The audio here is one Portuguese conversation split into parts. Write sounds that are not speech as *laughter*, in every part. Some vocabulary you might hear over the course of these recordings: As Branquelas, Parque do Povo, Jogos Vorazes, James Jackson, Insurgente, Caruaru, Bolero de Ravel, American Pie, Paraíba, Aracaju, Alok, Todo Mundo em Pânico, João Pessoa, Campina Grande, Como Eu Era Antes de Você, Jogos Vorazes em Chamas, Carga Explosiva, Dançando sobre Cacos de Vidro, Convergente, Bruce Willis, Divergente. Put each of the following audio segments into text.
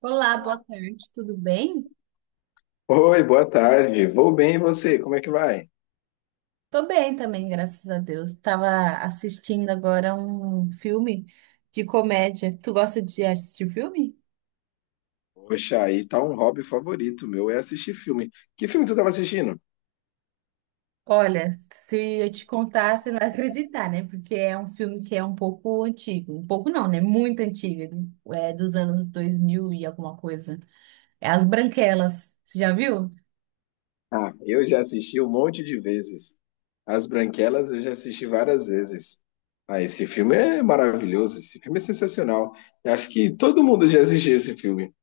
Olá, boa tarde, tudo bem? Oi, boa tarde. Vou bem e você? Como é que vai? Tô bem também, graças a Deus. Tava assistindo agora um filme de comédia. Tu gosta de assistir filme? Poxa, aí tá um hobby favorito meu, é assistir filme. Que filme tu tava assistindo? Olha, se eu te contar, você não vai acreditar, né? Porque é um filme que é um pouco antigo. Um pouco não, né? Muito antigo. É dos anos 2000 e alguma coisa. É As Branquelas. Você já viu? Ah, eu já assisti um monte de vezes. As Branquelas eu já assisti várias vezes. Ah, esse filme é maravilhoso, esse filme é sensacional. Eu acho que todo mundo já assistiu esse filme.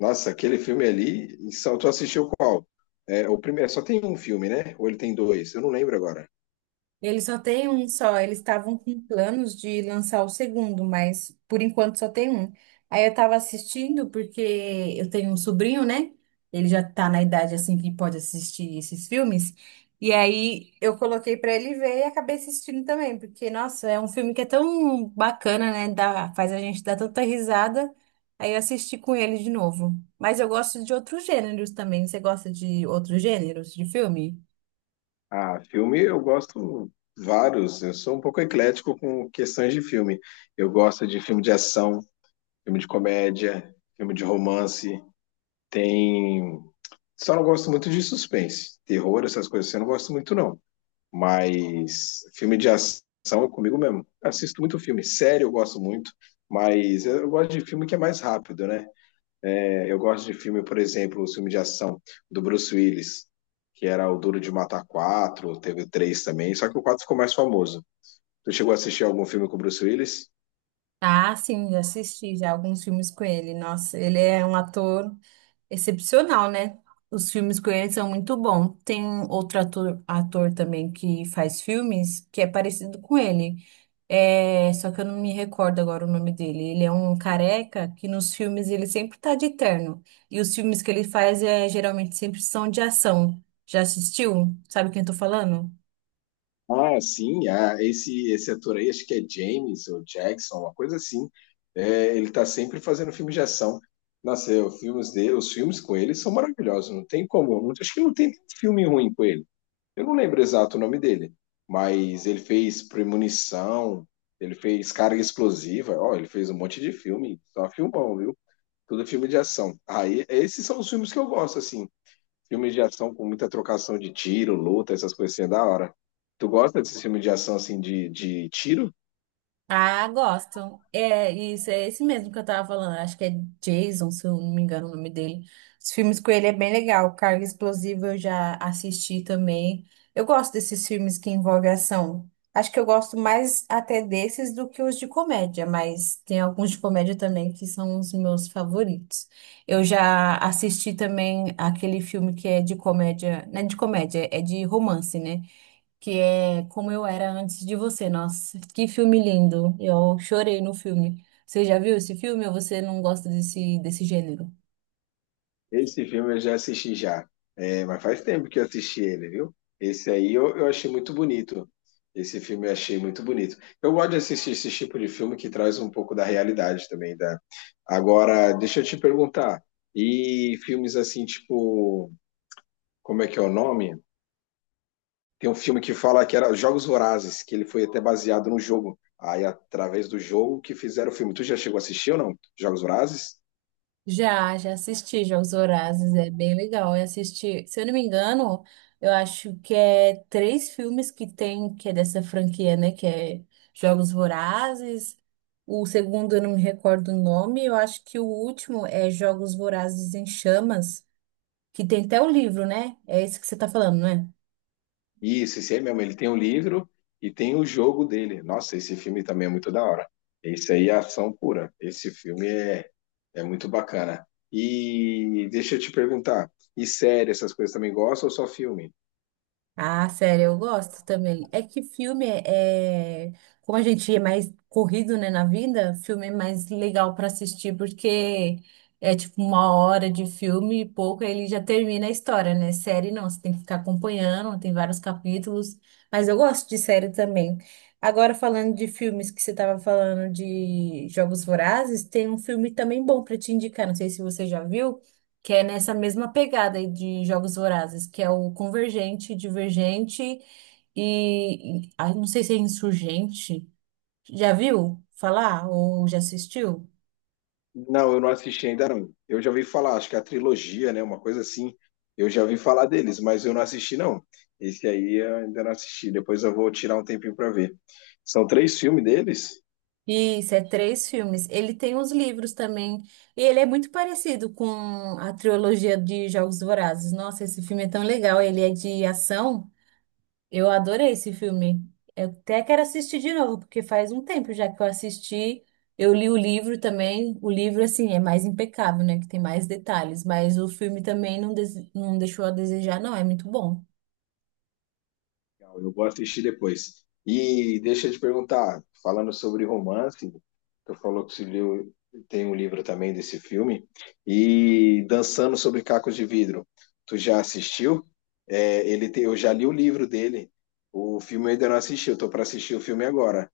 Nossa, aquele filme ali, e só tu assistiu qual? É, o primeiro, só tem um filme, né? Ou ele tem dois? Eu não lembro agora. Eles só tem um só. Eles estavam com planos de lançar o segundo, mas por enquanto só tem um. Aí eu tava assistindo porque eu tenho um sobrinho, né? Ele já tá na idade assim que pode assistir esses filmes. E aí eu coloquei pra ele ver e acabei assistindo também, porque nossa, é um filme que é tão bacana, né? Dá, faz a gente dar tanta risada. Aí eu assisti com ele de novo. Mas eu gosto de outros gêneros também. Você gosta de outros gêneros de filme? Ah, filme eu gosto vários. Eu sou um pouco eclético com questões de filme. Eu gosto de filme de ação, filme de comédia, filme de romance. Tem. Só não gosto muito de suspense, terror, essas coisas, assim. Eu não gosto muito, não. Mas filme de ação é comigo mesmo. Assisto muito filme. Série eu gosto muito. Mas eu gosto de filme que é mais rápido, né? Eu gosto de filme, por exemplo, o filme de ação do Bruce Willis, que era o Duro de Matar 4, teve o 3 também, só que o 4 ficou mais famoso. Tu chegou a assistir algum filme com o Bruce Willis? Ah, sim, já assisti já alguns filmes com ele. Nossa, ele é um ator excepcional, né? Os filmes com ele são muito bons. Tem outro ator também que faz filmes que é parecido com ele. É, só que eu não me recordo agora o nome dele. Ele é um careca que nos filmes ele sempre tá de terno. E os filmes que ele faz é, geralmente sempre são de ação. Já assistiu? Sabe quem eu tô falando? Ah, sim, ah, esse ator aí, acho que é James ou Jackson, uma coisa assim. É, ele tá sempre fazendo filme de ação. Nossa, é, os filmes dele, os filmes com ele são maravilhosos, não tem como. Acho que não tem nenhum filme ruim com ele. Eu não lembro exato o nome dele, mas ele fez Premonição, ele fez Carga Explosiva, ó, ele fez um monte de filme, só filmão, viu? Tudo filme de ação. Aí, esses são os filmes que eu gosto, assim. Filmes de ação com muita trocação de tiro, luta, essas coisas assim, é da hora. Tu gosta desse filme de ação, assim, de tiro? Ah, gosto. É, isso é esse mesmo que eu tava falando. Acho que é Jason, se eu não me engano o nome dele. Os filmes com ele é bem legal. Carga Explosiva eu já assisti também. Eu gosto desses filmes que envolvem ação. Acho que eu gosto mais até desses do que os de comédia, mas tem alguns de comédia também que são os meus favoritos. Eu já assisti também aquele filme que é de comédia, não é de comédia, é de romance, né? Que é Como Eu Era Antes de Você. Nossa, que filme lindo. Eu chorei no filme. Você já viu esse filme ou você não gosta desse gênero? Esse filme eu já assisti já. É, mas faz tempo que eu assisti ele, viu? Esse aí eu achei muito bonito. Esse filme eu achei muito bonito. Eu gosto de assistir esse tipo de filme que traz um pouco da realidade também, da. Agora, deixa eu te perguntar. E filmes assim, tipo, como é que é o nome? Tem um filme que fala que era Jogos Vorazes, que ele foi até baseado num jogo. Aí, através do jogo que fizeram o filme. Tu já chegou a assistir ou não? Jogos Vorazes? Já, já assisti Jogos Vorazes, é bem legal. Eu assisti, se eu não me engano, eu acho que é três filmes que tem, que é dessa franquia, né? Que é Jogos Vorazes. O segundo eu não me recordo o nome, eu acho que o último é Jogos Vorazes em Chamas, que tem até o livro, né? É esse que você tá falando, né? Isso, esse aí mesmo. Ele tem o livro e tem o jogo dele. Nossa, esse filme também é muito da hora. Esse aí é ação pura. Esse filme é muito bacana. E deixa eu te perguntar, e série, essas coisas também gostam ou só filme? Ah, sério, eu gosto também. É que filme como a gente é mais corrido, né, na vida, filme é mais legal para assistir porque é tipo uma hora de filme e pouco, aí ele já termina a história, né? Série não, você tem que ficar acompanhando, tem vários capítulos, mas eu gosto de série também. Agora falando de filmes que você estava falando de Jogos Vorazes, tem um filme também bom para te indicar, não sei se você já viu que é nessa mesma pegada aí de Jogos Vorazes, que é o Convergente, Divergente e não sei se é Insurgente. Já viu falar ou já assistiu? Não, eu não assisti ainda não. Eu já ouvi falar, acho que é a trilogia, né, uma coisa assim. Eu já ouvi falar deles, mas eu não assisti não. Esse aí eu ainda não assisti. Depois eu vou tirar um tempinho para ver. São três filmes deles? Isso, é três filmes. Ele tem os livros também. E ele é muito parecido com a trilogia de Jogos Vorazes. Nossa, esse filme é tão legal. Ele é de ação. Eu adorei esse filme. Eu até quero assistir de novo, porque faz um tempo já que eu assisti. Eu li o livro também. O livro, assim, é mais impecável, né? Que tem mais detalhes. Mas o filme também não, não deixou a desejar, não. É muito bom. Legal, eu vou assistir depois. E deixa eu te perguntar, falando sobre romance, tu falou que você leu, tem um livro também desse filme, e Dançando sobre Cacos de Vidro, tu já assistiu? É, ele tem, eu já li o livro dele. O filme eu ainda não assisti, eu tô para assistir o filme agora,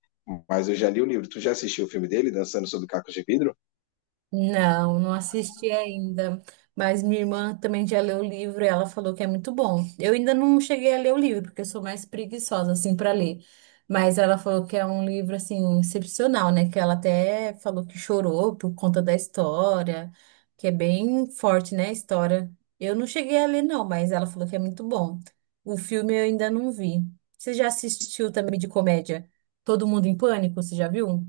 mas eu já li o livro. Tu já assistiu o filme dele, Dançando sobre Cacos de Vidro? Não, não assisti ainda. Mas minha irmã também já leu o livro e ela falou que é muito bom. Eu ainda não cheguei a ler o livro, porque eu sou mais preguiçosa, assim, para ler. Mas ela falou que é um livro, assim, excepcional, né? Que ela até falou que chorou por conta da história, que é bem forte, né, a história. Eu não cheguei a ler, não, mas ela falou que é muito bom. O filme eu ainda não vi. Você já assistiu também de comédia? Todo Mundo em Pânico, você já viu?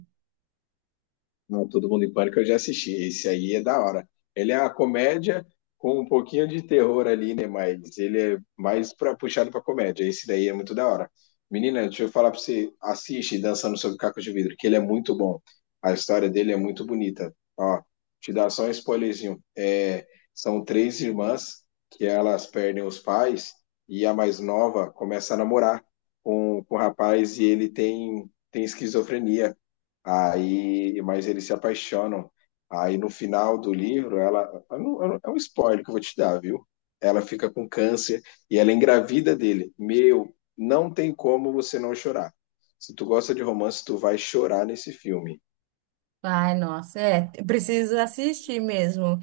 Não, Todo Mundo em Pânico eu já assisti. Esse aí é da hora. Ele é uma comédia com um pouquinho de terror ali, né? Mas ele é mais pra, puxado pra comédia. Esse daí é muito da hora. Menina, deixa eu falar pra você. Assiste Dançando Sobre Caco de Vidro, que ele é muito bom. A história dele é muito bonita. Ó, te dar só um spoilerzinho. É, são três irmãs que elas perdem os pais e a mais nova começa a namorar com o rapaz e ele tem esquizofrenia. Aí, mas eles se apaixonam. Aí no final do livro, ela, eu não- é um spoiler que eu vou te dar, viu? Ela fica com câncer e ela engravida dele. Meu, não tem como você não chorar. Se tu gosta de romance, tu vai chorar nesse filme. Ai, nossa, é, eu preciso assistir mesmo.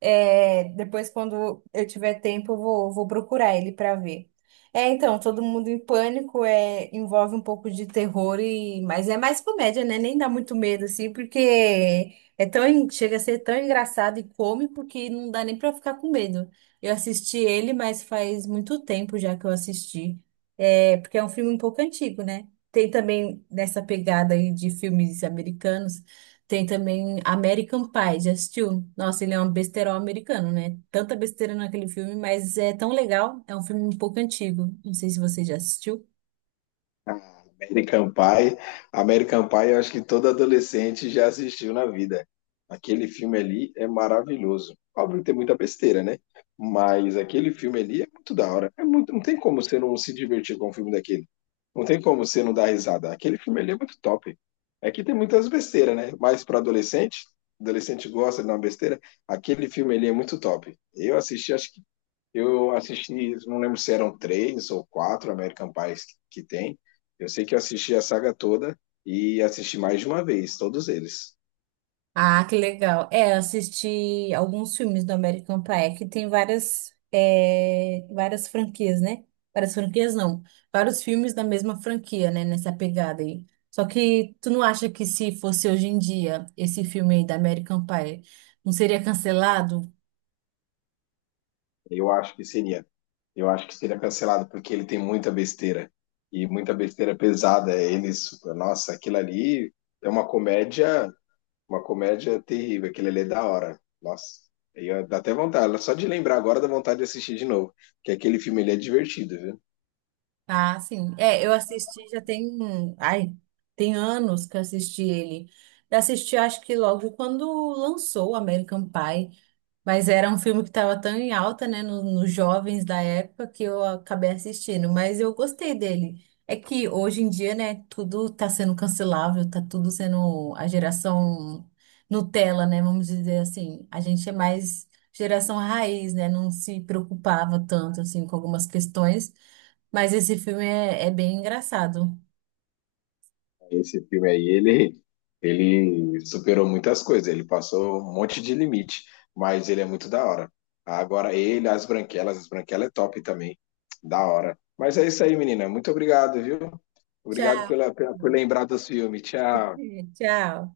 É, depois, quando eu tiver tempo, eu vou procurar ele para ver. É, então, Todo Mundo em Pânico envolve um pouco de terror, mas é mais comédia, né? Nem dá muito medo, assim, porque é tão, chega a ser tão engraçado e cômico que não dá nem para ficar com medo. Eu assisti ele, mas faz muito tempo já que eu assisti. É, porque é um filme um pouco antigo, né? Tem também nessa pegada aí de filmes americanos. Tem também American Pie, já assistiu? Nossa, ele é um besterol americano, né? Tanta besteira naquele filme, mas é tão legal. É um filme um pouco antigo. Não sei se você já assistiu. Ah, American Pie. American Pie, eu acho que todo adolescente já assistiu na vida. Aquele filme ali é maravilhoso. Óbvio que tem muita besteira, né? Mas aquele filme ali é muito da hora. É muito, não tem como você não se divertir com um filme daquele. Não tem como você não dar risada. Aquele filme ali é muito top. É que tem muitas besteiras, né? Mas para adolescente, adolescente gosta de dar uma besteira, aquele filme ali é muito top. Eu assisti, acho que eu assisti, não lembro se eram três ou quatro American Pies que tem. Eu sei que eu assisti a saga toda e assisti mais de uma vez, todos eles. Ah, que legal. É, eu assisti alguns filmes do American Pie, que tem várias franquias, né? Várias franquias, não. Vários filmes da mesma franquia, né? Nessa pegada aí. Só que tu não acha que se fosse hoje em dia esse filme aí da American Pie não seria cancelado? Eu acho que seria, eu acho que seria cancelado porque ele tem muita besteira e muita besteira pesada. Eles, nossa, aquilo ali é uma comédia terrível. Aquilo ali é da hora. Nossa, aí ó, dá até vontade. Só de lembrar agora dá vontade de assistir de novo, que aquele filme ele é divertido, viu? Ah, sim. É, eu assisti já tem, um, ai, tem anos que eu assisti ele. Eu assisti, acho que logo quando lançou o American Pie, mas era um filme que estava tão em alta, né, nos jovens da época que eu acabei assistindo, mas eu gostei dele. É que hoje em dia, né, tudo tá sendo cancelável, tá tudo sendo a geração Nutella, né, vamos dizer assim. A gente é mais geração raiz, né, não se preocupava tanto assim com algumas questões. Mas esse filme é bem engraçado. Esse filme aí, ele superou muitas coisas, ele passou um monte de limite, mas ele é muito da hora. Agora, As Branquelas, As Branquelas é top também, da hora. Mas é isso aí, menina. Muito obrigado, viu? Obrigado Tchau, por lembrar dos filmes. Tchau. *laughs* tchau.